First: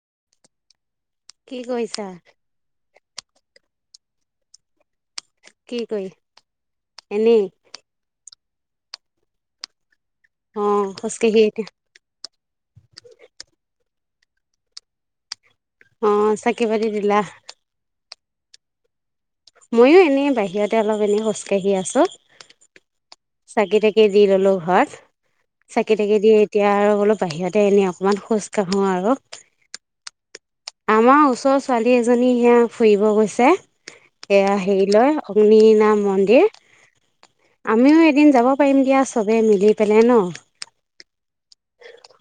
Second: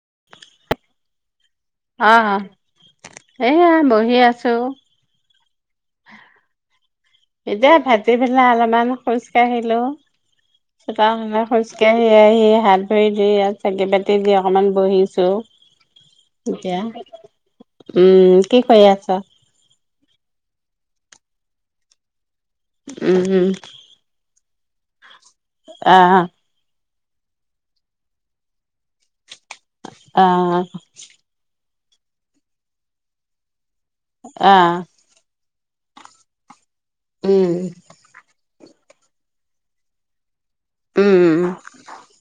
ত [unintelligible] কি কৰিছ এয়া বহি আছো কি কৰি এনেই এতিয়া ভাট ভ ে অলপমান খোজ কাঢ়িলো অ সত খোজকাঢ়ি মানে এতিয়া খোজকাঢ় সোই স হাত ভৰি দি ইয়াত চাকি পতি দি অকমান বহিছো অ চাকে এতিয়া বাৰ দিল উম কি কৰি আছ মইো এনেই বাহিৰতে অলপ এনেই খোজকাঢ়ি আছো উম উম চাকি তাকি দি ললো হাত চাকি আহ তাকি দিয় এতিয়া আৰু অলপ বাহিৰতে এনে অকমান খোজ কাঢ়ো আৰু অ আমাৰ ওচৰৰ ছোৱালী এজনী সেয়া ফুৰিব গৈছে এয়া আহ হেৰি লয় টিলিঙা মন্দিৰ উম আমিও এট যাব পাৰিম দিয়া চবে মিলি পেলাই ন উম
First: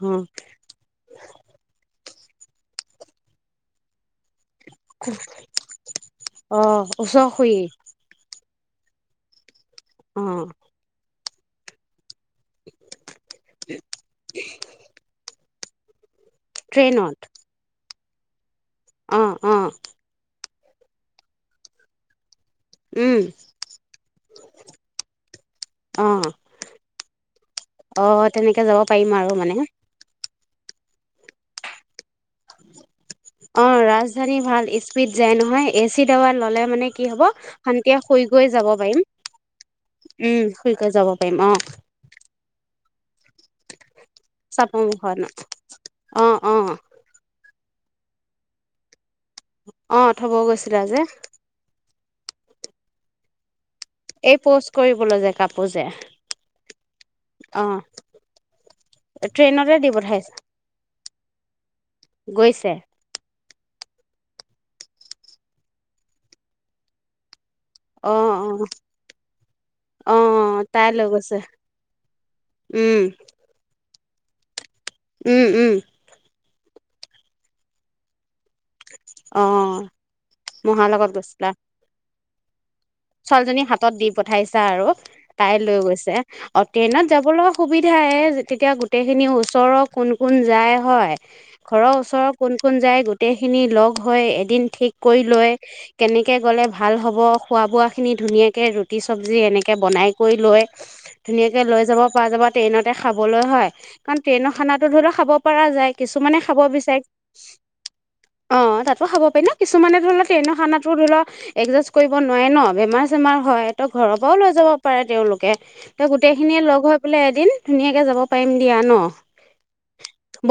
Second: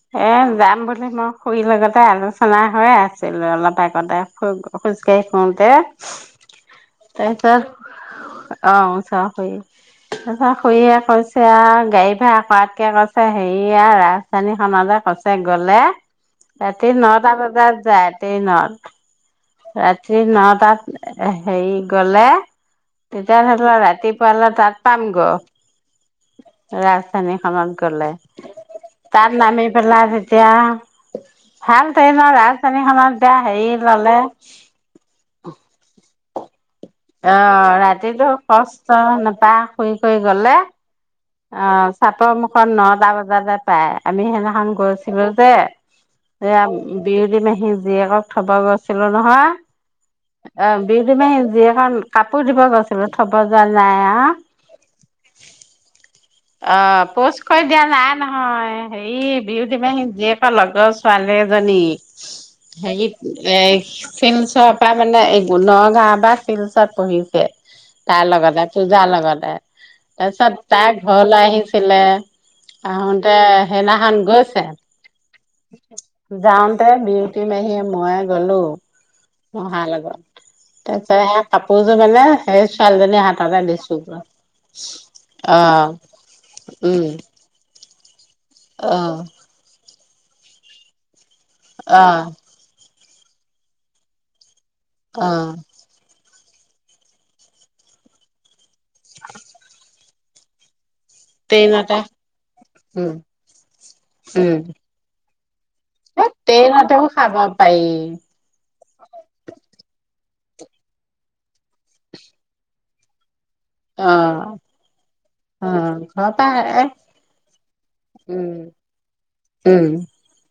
অ এ যাম বুলি মই খুৰীহতৰ লগতে আহিলোঁ ফলা হৈ আছিল অলপ আগতে খোচ খোজকাঢ়ি ফুৰোতে অ ওচৰ খুৰী তাৰপিছত অ চাহ খালোঁ অ নহয় খুৰীয়ে কৈছে এয়া গাড়ী ভাড়া কৰাত হে হেৰিয়া ৰাজধানী খনত কস গলৈ ৰাতি ট্ৰেইনত নটা বজাত যাই ট্ৰেইনত অ অ ৰাতি নট তাত হেৰি গলে উম তেতিয়া ধৰি লোৱা ৰাতিপুৱালৈ তাত পাম গ অ ৰাজধানী খনত অ তেনেকে যাব পাৰিম আৰু মানে পেলাই তেতিয়া ভাল ট্ৰনৰ ৰাজধানী খনত অ ৰাজধানী ভাল স্পীড যায় নহয় এ চিত দেৱা ল'লে মানে কি হব আহ শান্তিয়ে শুই ৰাতিতটো গৈ যাব পাৰিম কষ্ট নোপায় শুই শুই উম গলে শুই গৈ যাব পাৰিম অ চাপা মুখত এ নটা বজাতে পায় আমি সেইদিনাখন চাপৰ মুখত গৈছিলো যে অ এ অ বিউতি মাহি জীয়েকক থব গৈছে নহয় অ থব এ গৈছিলা যে বিউতি মাহী জীয়েক কাপোৰ দিব গৈছিলো থব যোৱা নাই আও এই পোষ্ট কৰিবলৈ যে কাপোৰ যে অ পোষ্ট কৰি অ দিয়া নাই নহয় হে ট্ৰেইনতে বিউটী দি মাহী পঠাইছে জীয়েকৰ লগ পালে এজনী গৈছে হেৰী এ শিলচৰ পৰা মানে এই নগাঁৱৰ বা শিলচত পঢ়িছে অ তাৰ অ লগতে পূজাৰ লগতে অ তাৰপিছত তাই লৈ গৈছে ঘৰলৈ আহিছিলে, উম আহোতে সেইনা ধান গৈছে উম উম যাওঁতে বিউটি মাহিয়ে মইয়ে গলো অ মহাৰ লগত। মহাৰ লগত তাৰছেত গৈছিলা কাপোৰযোৰ মানে হয় আছ [unintelligible] ছোৱালী জনী ছোৱালীজনী হাততে হাতত দিছো দি ক, পঠাইছা আৰু তাই লৈ অহ অ ট্ৰেইনত যাব লগা সুবিধা তেতিয়া অ', গোটেইখিনি ওচৰ কোন কোন যায় হয় ঘৰৰ অ', ওচৰৰ কোন কোন যায় গ- গোটেইখিনি লগ হৈ এদিন ঠিক কৰি লয়, অ', কেনেক কে গ'লে ভাল হ'ব খোৱা বোৱা খিনি ধুনীয়াকে ৰুট- ৰুতি চব্জি এনেকে বনাই কৰি লয় ধুনীয়াকে লৈ ট্ৰেইনতে যাব পৰা যাব ট্ৰেইনতে উম, খাবলৈ হয়। কাৰণ ট্ৰেইনৰ উম, খানাো ধৰি লও খাব পৰা যায় এ কিছুমানে খাব বিচাৰে, ট্ৰেইনতেও খাব পাৰি অ ত খাব পাৰি ন কিছুমানে ধৰি লও ট্ৰেইনৰ খানাতো ধৰি লও এডজাষ্ট কৰিব নোৱাৰে ন বেমাৰ চেমাৰ হয় তই ঘৰৰ পৰাও লৈ অ', যাব পাৰে তেওঁলোকে অ', তই ঘৰৰ গোটেই খিনিয়ে পৰা এ লগ হৈ পেলাই এদিন ধুনীয়াকে যাব উম, পাৰিম দিয়া ন! উম,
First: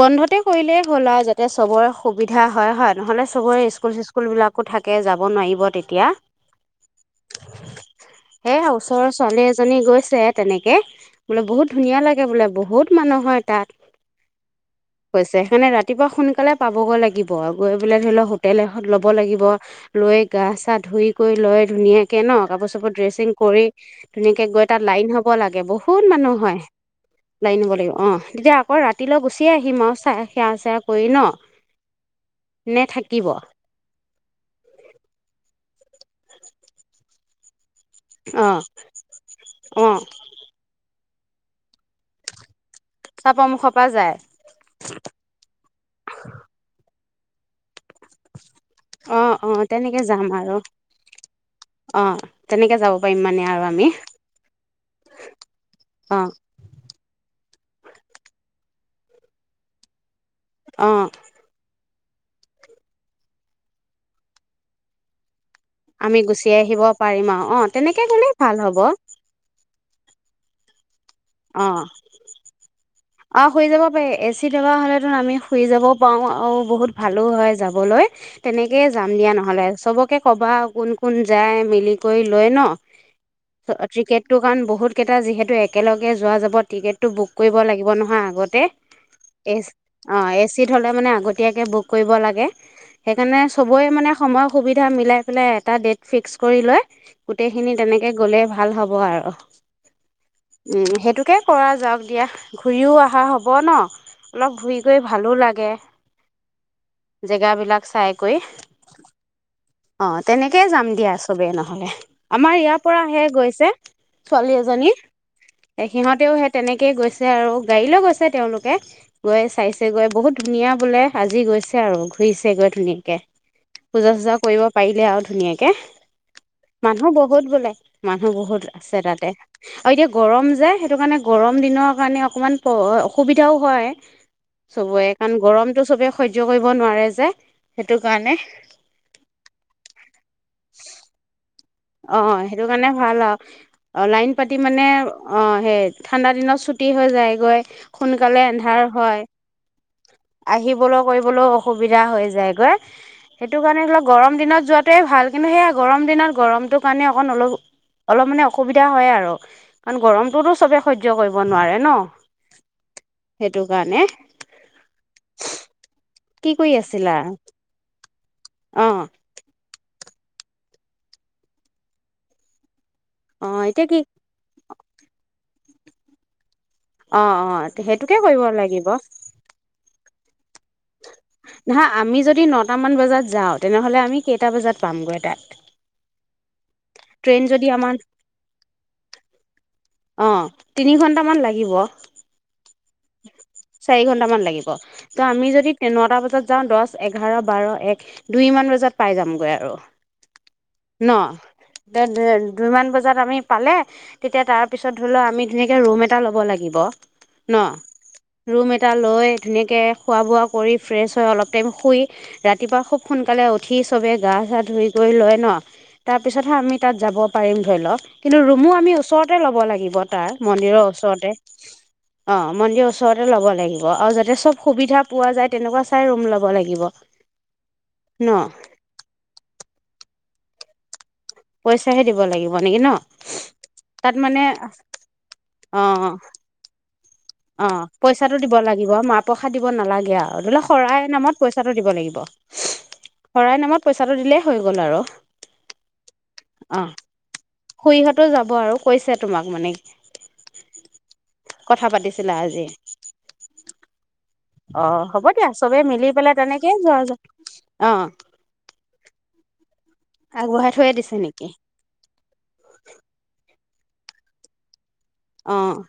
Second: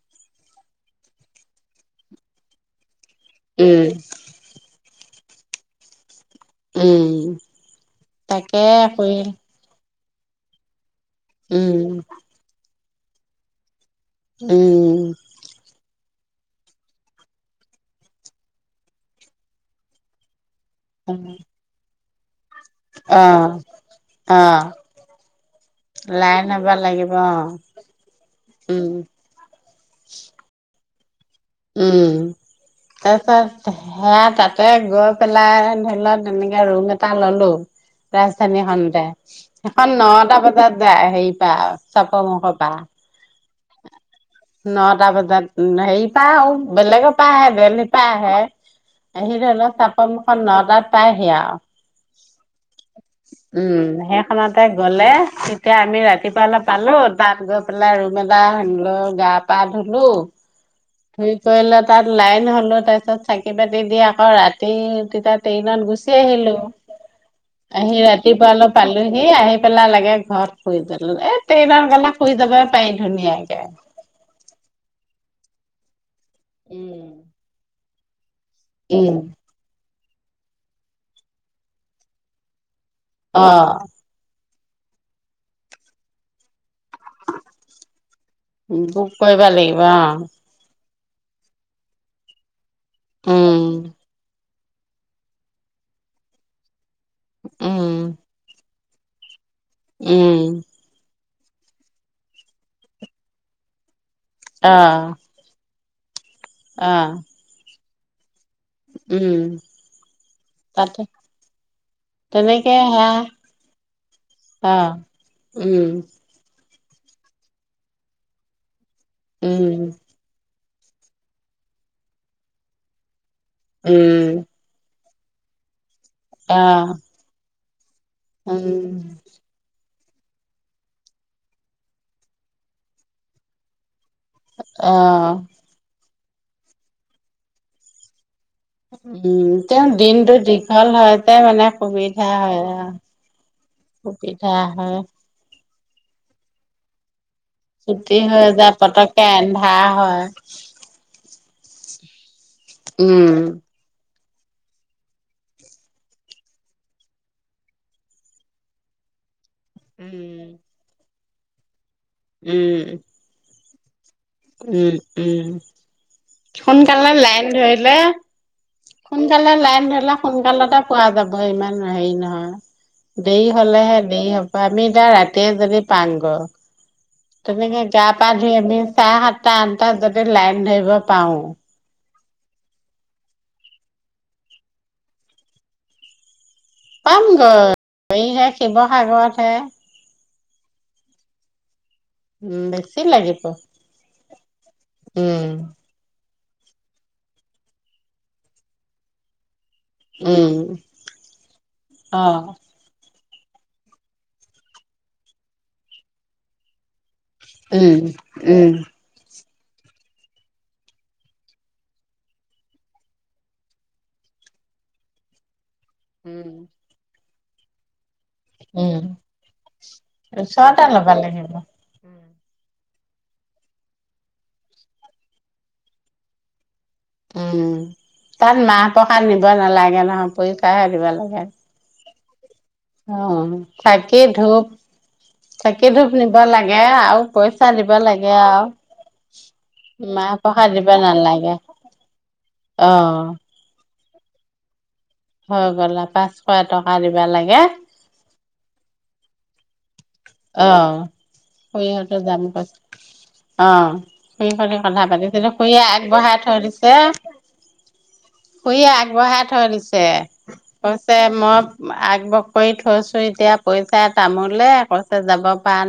বন্ধত ততে কৰিলেই হ'ল আও, যাতে চবৰে সুবিধা হয় হয় নহ'লে চবৰে উম, স্কুল স্কুল বিলাকো থাকে কে যাব নোৱাৰিব তেতিয়া উম তাকে সেয়া ওচৰৰ কৰিল ছোৱালী এজনী গৈছে তেনেকে বোলো বহুত ধুনীয়া লাগে বোলে বহুত মানুহ হয় তাত উম, হৈছে সেইকাৰণে ৰাতিপুৱা শুন। সোনকালে পাবগৈ লাগিব গৈ পেললে ধৰি লও হোটেল এত ল'ব লাগিব লৈ গাছ। তাত ধুই কৰি লয় ধুনীয়াক। কেন। কাপোৰ চাপোৰ ড্ৰেচিং অ', কৰি ধুনীয়াকে গৈ অ', তাত লাইন হ'ব লাগে। বহুত লাইন মানুহ হয় হ'ব লাগিব অ', লাইন হব লাগিব অ তেতিয়া আকৌ উম, ৰাতিলৈ গুচিয় আহিম আৰু চাই সেয়া চাই। শুইন উম তাৰ পিত সেয়া তাতে গৈ পেলাই। লত এনেকে ৰুম এটা ললো। অ ৰাজধানী খতে অ সেইখন নটা বজাত যায়। সেই পা চাপ ম ক। চাপৰমুখৰ পৰা যায় নটা বজাত সেইৰি। তা আ বেলেগ। তা বেলেগ ত। পাই আহে অ আহি অ ধৰি লওক তেনেকে যাম চাপৰখন আৰু নটাত পাইহি। আৰু অ তেনেকে যাব পাৰিম মানে আৰু উম আমি সেইখনতে গলে তেতিয়া আমি অ ৰাতিপুৱ অৈ পালো তাত গৈ পেলাই ৰুম এটা লৈ। গা পা ধুলো। অ থুই কলা। তাত লাইন হলো তাৰপিছত চাকি পাতি দি আকৌ ৰাতি তাত। ট্ৰেইনত গুচি আমি আহিলো আহিব পাৰিম আৰু অ আহি তেনেকে গ'লেই ৰাতিপুৱা ভাল অলপ হ'ব পালোহি আহি। পেলা লাগে ঘৰতুেল। এ অ ট্ৰেইনৰ গালে শুই যাব পাৰি অ ধুনীয়াকে। শুই যাব পাৰি এ চি থকা হ'লেতো আমি শুই যাব। পাওঁ আৰু বহুত ভালো হয় যাবলৈ। হয় [unintelligible] তেনেকে যাম উম দিয়া নহলে চবক। তাকে ক'বা আৰু কোন কোন যায় মিলি কৰি লয় ন। অ ক্ৰিকেটটো। কাৰণ বহুত কেইটা যিহেতু একেলগে। যোৱা যাব টিকেটটো বুক কৰিব লাগিব নহয়। আগতে বোক কৰিবা এ লাগিব অ। এ চিত হ'লে মানে আগতীয়াকৈ বুক কৰিব লাগে। সেইকাৰণে উম চবৰে মানে সময়। সুবিধা মিলাই পেলাই এটা ডেট ফিক্স কৰি লয়। গোটেই খিনি উম তেনেকে গ'লে ভাল হ'ব। হ'ব আৰু উম। উম, সেইটোকে কৰা যাওঁক দিয়া ঘূৰিও অহা হ'ব ন? অলপ অ ঘূৰি কয়ি ভালো লাগে। অ জেগা বিলাক চাই কয়ি উম অ', তেনেকেই যাম তাতে দিয়া চবেই নহ'লে আমাৰ তেনেকে ইয়াৰ পৰা সেয়া সেই গৈছে ছোৱালী অ এজনী এ, উম সিহঁতেও তেনেকেই গৈছে আৰু গাড়ী লৈ গৈছে তেওঁলোকে গৈ উম চাইছে গৈ বহুত ধুনীয়া বোলে আজি গৈছে আৰু ঘূৰিছে গৈ ধুনীয়াকে পূজা উম। চূজা কৰিব পাৰিলে আৰু ধুনীয়াকে অ মানুহ বহুত বোলে। মানুহ বহুত উম আছে তাতে। আৰু এতিয়া গৰম যে, সেইটো কাৰণে গৰম দিনৰ কাৰণে অকমান প, অসুবিধাও হয় অ চবয়ে কাৰণ গৰমটো চবে সহ্য কৰিব নোৱাৰে যে, সেইটো কাৰণে উম। তেওঁ দিনটো দীঘল হয় তে মানে সুবিধা অ' হয় সেইটো কাৰণে ভাল আৰু অ' লাইন সুবিধা পাতি মানে হয় অ' সেই ঠাণ্ডা দিনত ছুটি হৈ যায়। গৈ ছুটি সোনকালে হৈ যায় এন্ধাৰ হয়। পতককে এন্ধাৰ হয়। আহিবলৈ কৰিবলৈ অসুবিধা হৈ যায়। উম। সেইটো কাৰণে অলপ গৰম দিনত যোৱাটোৱে ভাল। কিন্তু সেয়া গৰম দিনত গৰম সেইটো কাৰণে অকন, অলপ মানে অসুবিধা হয় আৰু কাৰণ উম, গৰমটোতো চবেই সহ্য সহ্য কৰিব নোৱাৰে ন? উম। সেইটো কাৰণে উম, উম। কি কৰি সোনকালে আছিলা লাইন ধৰিলে অ সোনকালে লাইন ধৰিলে সোনকালতে পোৱা যাব, ইমান হেৰি নহয়। অ দেৰি এতিয়া হলেহে কি দেৰি হ'ব আমি কিবা ৰাতিয়ে যদি পাংগ অ অ তেনেকে গা সেইটোকে পা কৰিব ধুই আমি লাগিব চাহ সাতটা আনটা য লাইন নব না আমি যদি যদি নটামান বজাত যাওঁ তেনেহ'লে আমি কেইটা বজাত পামগৈ তাত ট্ৰেইন যদি আমাৰ পামগৈ এইহে শিৱসাগৰত হে অ তিনি ঘণ্টামান লাগিব উম চি লাগিব চাৰি ঘন্টামান লাগিব ত আমি উম, যদি নটা বজাত যাওঁ দহ এঘাৰ বাৰ এক দুইমান বজাত পাই যামগৈ আৰু উম, ন এতিয়া অ', দুইমান বজাত আমি পালে তেতিয়া তাৰপিছত ধৰি লও আমি ধুনীয়াকে ৰুম এটা ল'ব লাগিব ন উম ৰুম উম এটা লৈ ধুনীয়াকৈ খোৱা বোৱা কৰি ফ্ৰেছ হয় অলপ টাইম শুই ৰাতিপুৱা খুব সোনকালে উঠি চবেই গা চা ধুই কৰি লয় ন তাৰ উম, পিছতহে আমি তাত যাব পাৰিম ধৰি লওক কিন্তু ৰুমো আমি উম। ওচৰতে ল'ব লাগিব তাৰ মন্দিৰৰ ওচৰতে ল'ব ওচৰতে লাগিব। অ মন্দিৰ ওচৰতে ল'ব লাগিব আৰু যাতে চব সুবিধা পোৱা যায় তেনেকুৱা চাই ৰুম ল'ব লাগিব উম ন তাত মাহ প্ৰসাদ নিব নালাগে ন অ পৰীক্ষাহে দিবা লাগে পইচা হে দিব লাগিব নেকি ন অ তাত চাকি মানে ধূপ অ চাকি ধূপ অ নিব লাগে আৰু পইচা অ দিব লাগে পইচাটো দিব আৰু। লাগিব মাহ প্ৰসাদ দিব নালাগে মাহ আৰু ধৰি ললে প্ৰসাদ দিব শৰাইৰ নামত নালাগে। পইচাটো দিব লাগিব অ' শৰাইৰ নামত পইচাটো দিলেই হৈ গ'ল আৰু হৈ গলা পাঁচশ অ টকা দিবা লাগে খুৰীহঁতো যাব আৰু কৈছে তোমাক মানে আহ কথা স পাতিছিলা জাম আজি পাছত অ খুইী খ অ কথা হ'ব পাতিছিলু, দিয়া চবে খুুৰীয়ে মিলি পেলাই আগবঢ়াই থৈ তেনেকেই দিছে, যোৱা য অ খুুৰীয়ে আগবঢ়াই থৈ দিছে ছে, আগবঢ়াই থৈয়ে ক'ছে দিছে নেকি মই আগবহ কৰি থৈছো এতিয়া পইচা তামোলেে অঁ,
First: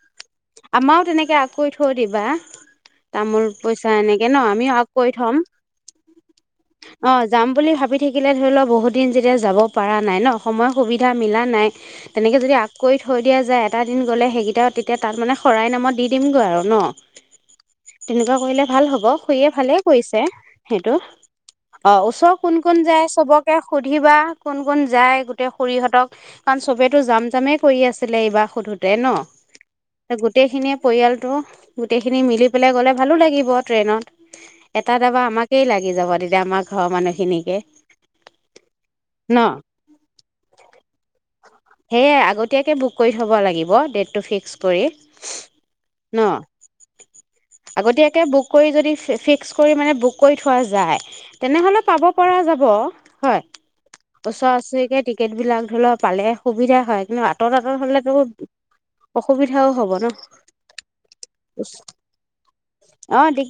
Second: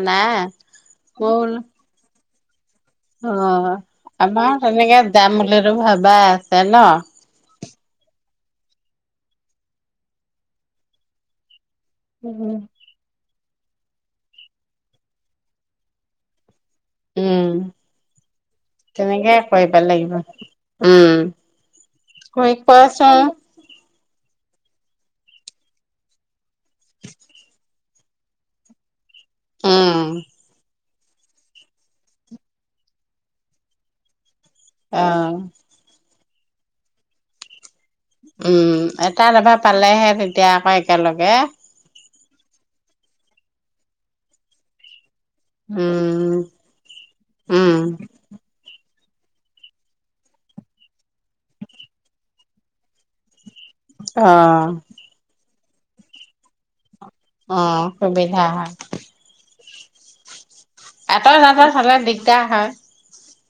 আমাৰও মই তেনেকে বোলো আকৈ থৈ দিবা। অ তামোল পইচা এনেকে ন, আমাৰ আমিও আাক তেনেকে কৰি যাম থম, বুলিতো ভাবা আছে ন অঁ যাম বুলি ভাবি ভাব থাকিলে ধৰি লও বহুত দিন যেতিয়া যাব পৰা নাই ন, সময় সুবিধা মিলা নাই তেনেকে যদি উম আগ কৰি থৈ দিয়া যায় এটা গ'লে সেইকেইটা তেতিয়া তাত মানে শৰাই নামত দি দিমগৈ আৰু। ন, উম তেনেকুৱা কৰিলে ভাল হ'ব, তেনেকে শুৰিয়ে কৰিব ভালেই লাগিব কৰিছে সেইটো, উম অঁ ওচৰ কৰি কোন কোন যায় কোৱাচোন চবকে খু উুধিবা কোন কোন যায় গোটেই খৰিহঁতক? কাৰণ চবেতো জাম জামেই কৰি আছিলে এইবাৰ সুধো ন? উম গোটেইখিনিয়ে পৰিয়ালটো, গোটেইখিনি মিলি পেলাই গলে ভালো লাগিব ট্ৰেইনত এটা অ দাবা আমাকেই লাগি যাব এতিয়া আমাৰ ঘৰৰ মানুহখিনিকে উম, এটা ন এভা পালে'হে, তেতিয়া আকৌ একেলগে সেয়ে আগতীয়াকে বুক কৰি থ'ব লাগিব হ'ব! ডে'টটো ফিক্স কৰি ন, উম উম আগতীয়াকে বুক কৰি যদি [unintelligible] বুক কৰি থোৱা যায়, তেনে হলে পাব পৰা যাব, হয় অ ওচৰ আছৰি কে টিকেট বিলাগ ধৰি লোৱা পালে, সুবিধা হয়। কিন্তু আঁতৰ অ আঁতৰ হ'লেতো সুবিধা হয় অসুবিধাও হব ন আঁতৰ যাবৰ হলেে দিগদাৰ হয়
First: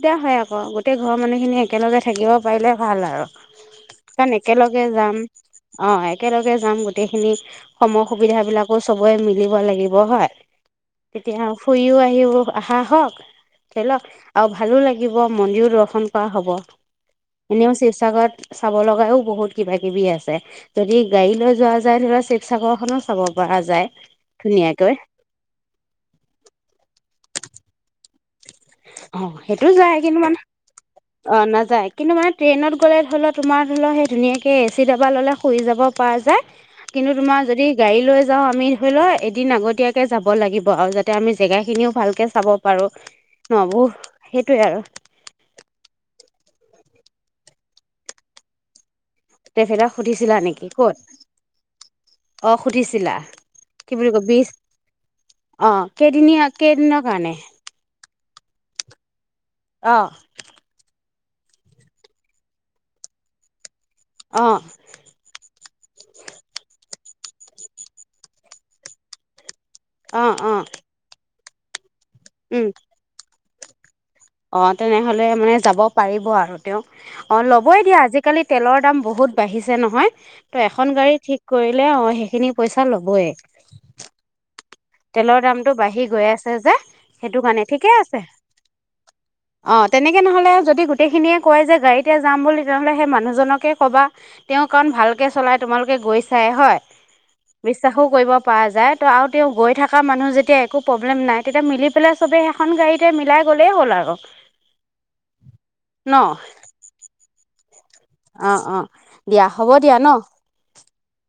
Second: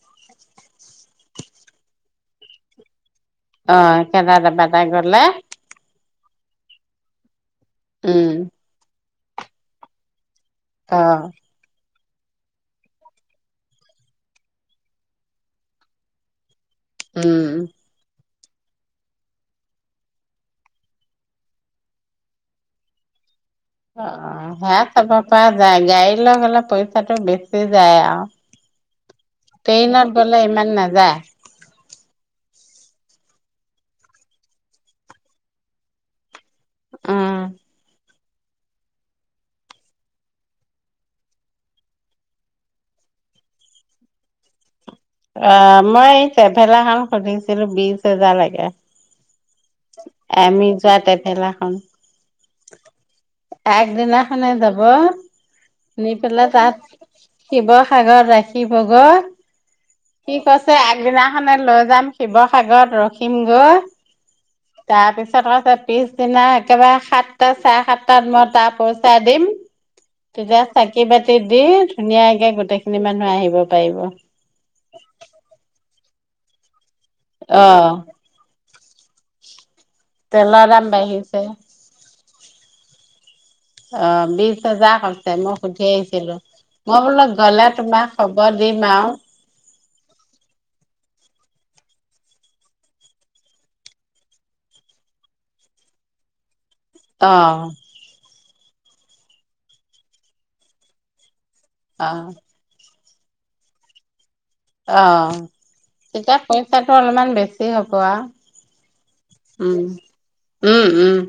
সতা হয় আকৌ, গোটেই ঘৰৰ মানুহখিনি একেলগে থাকিব পাৰিলে ভাল আৰু। অঁ কাৰণ একেটা এাবা তটা একেলগে যাম গলে অ একেলগে যাম গোটেইখিনি সমৰ সুবিধা উম বিলাকো চব মিলিব লাগিব ব হয় [inaudible] অ', তেতিয়া শুইও আ সবোৰ আহা হওক, ধৰি লওক আৰু ভালো লাগিব মন্দিৰো দৰ্শন কৰা হব। উম, এনেও ছিবছাগৰত চাব লগাও বহুত কিবা কিবি আছে। যদি গাড়ী লৈ যোৱা যায়, ধৰি লোৱা শিৱসাগৰ খনো চাব ৰা যায় অ', ধুনীয়া সেয়া চাব পৰা যায় গাড়ী লৈ গ'লে পইচাটো বেছি যায় আও অ', সেইটো যায় কিন্তু মানে, নাযায়, অ', নাযায়। কিন্তু মানে ট্ৰেইনত গ'লে ধৰি লওঁ তোমাৰ ধৰি ল সেই ধুনীয়াকে এ চি ডাবা ল'লে শুই যাব পৰা যায় কিন্তু উম। তোমাৰ যদি গাড়ী লৈ যাওঁ আমি ধৰি লোৱা এদিন আগতীয়াকে যাব লাগিব আৰু যাতে আমি জেগা খিনিও ভালকে চাব পাৰো। নবো সেইটোৱে আৰু অ', মই এই ট্ৰেভেলাখন সুধিছিলো বিচ হেজাৰ লাগে। ট্ৰেভেলাক সুধিছিলা নেকি আমি ক'ত যোৱা ট্ৰেভেলাখন অ সুধিছিলা কি বুলি কয় বিশ আগদিনাখনে যাব অ নি কেইদিনীয়া পেলাই তাত কেইদিনৰ কাৰণে শিৱসাগৰ ৰাখিবগৈ অ সি কৈছে আগদিনা খনে লৈ যাম শিৱসাগৰত ৰখিম গৈ অ তাৰপিছত কৈ পিছদিনা একেবাৰে সাতটা, চাৰে সাতটাত মই তা পচাই দিম অ অ তেতিয়া চাকি বাত [unintelligible] ধুনীয়াকে উম গোটেইখিনি মানুহ আহিব পাইব অ', তেনেহ'লে মানে যাব পাৰিব আৰু তেওঁ অ', ল'বই অ', দিয়া আজিকালি তেলৰ দাম বহুত বাহি নহয়, তেলৰ ত' দাম এখন গাড়ী বাঢ়িছে। ঠিক কৰিলে অ', সেইখিনি পইচা ল বই জা কৰিছে মই দামটো সুধি বাঢ়ি গৈ আহিছিলোঁ, আছে যে মই বোলো সেইটো কাৰণে গ'লে ঠিকে তোমাক আছে খবৰ দিম আও অ', তেনেকে নহ'লে যদি গোটেইখিনিয়ে কয় যে, গাড়ীতে যাম বুলি তেনেহ'লে সেই মানুহজনকে ক'বা তেওঁ কাৰণ ভালকৈ চলাই তোমালোকে গৈ চাই হয়। অ', বিশ্বাসো কৰিব পোৱা যায় ত' আৰু তেওঁ গৈ থকা মানুহ যেতিয়া একো প্ৰব্লেম নাই তেতিয়া মিলি পেলাই অ', চবে সেখন গাড়ীত তে মিলাই গ'লেই হ'ল আৰু অ', তেতিয়া পইচাটো অলপমান বেছ [unintelligible] অ', অ', দিয়া হ'ব দিয়া ন? উম, উম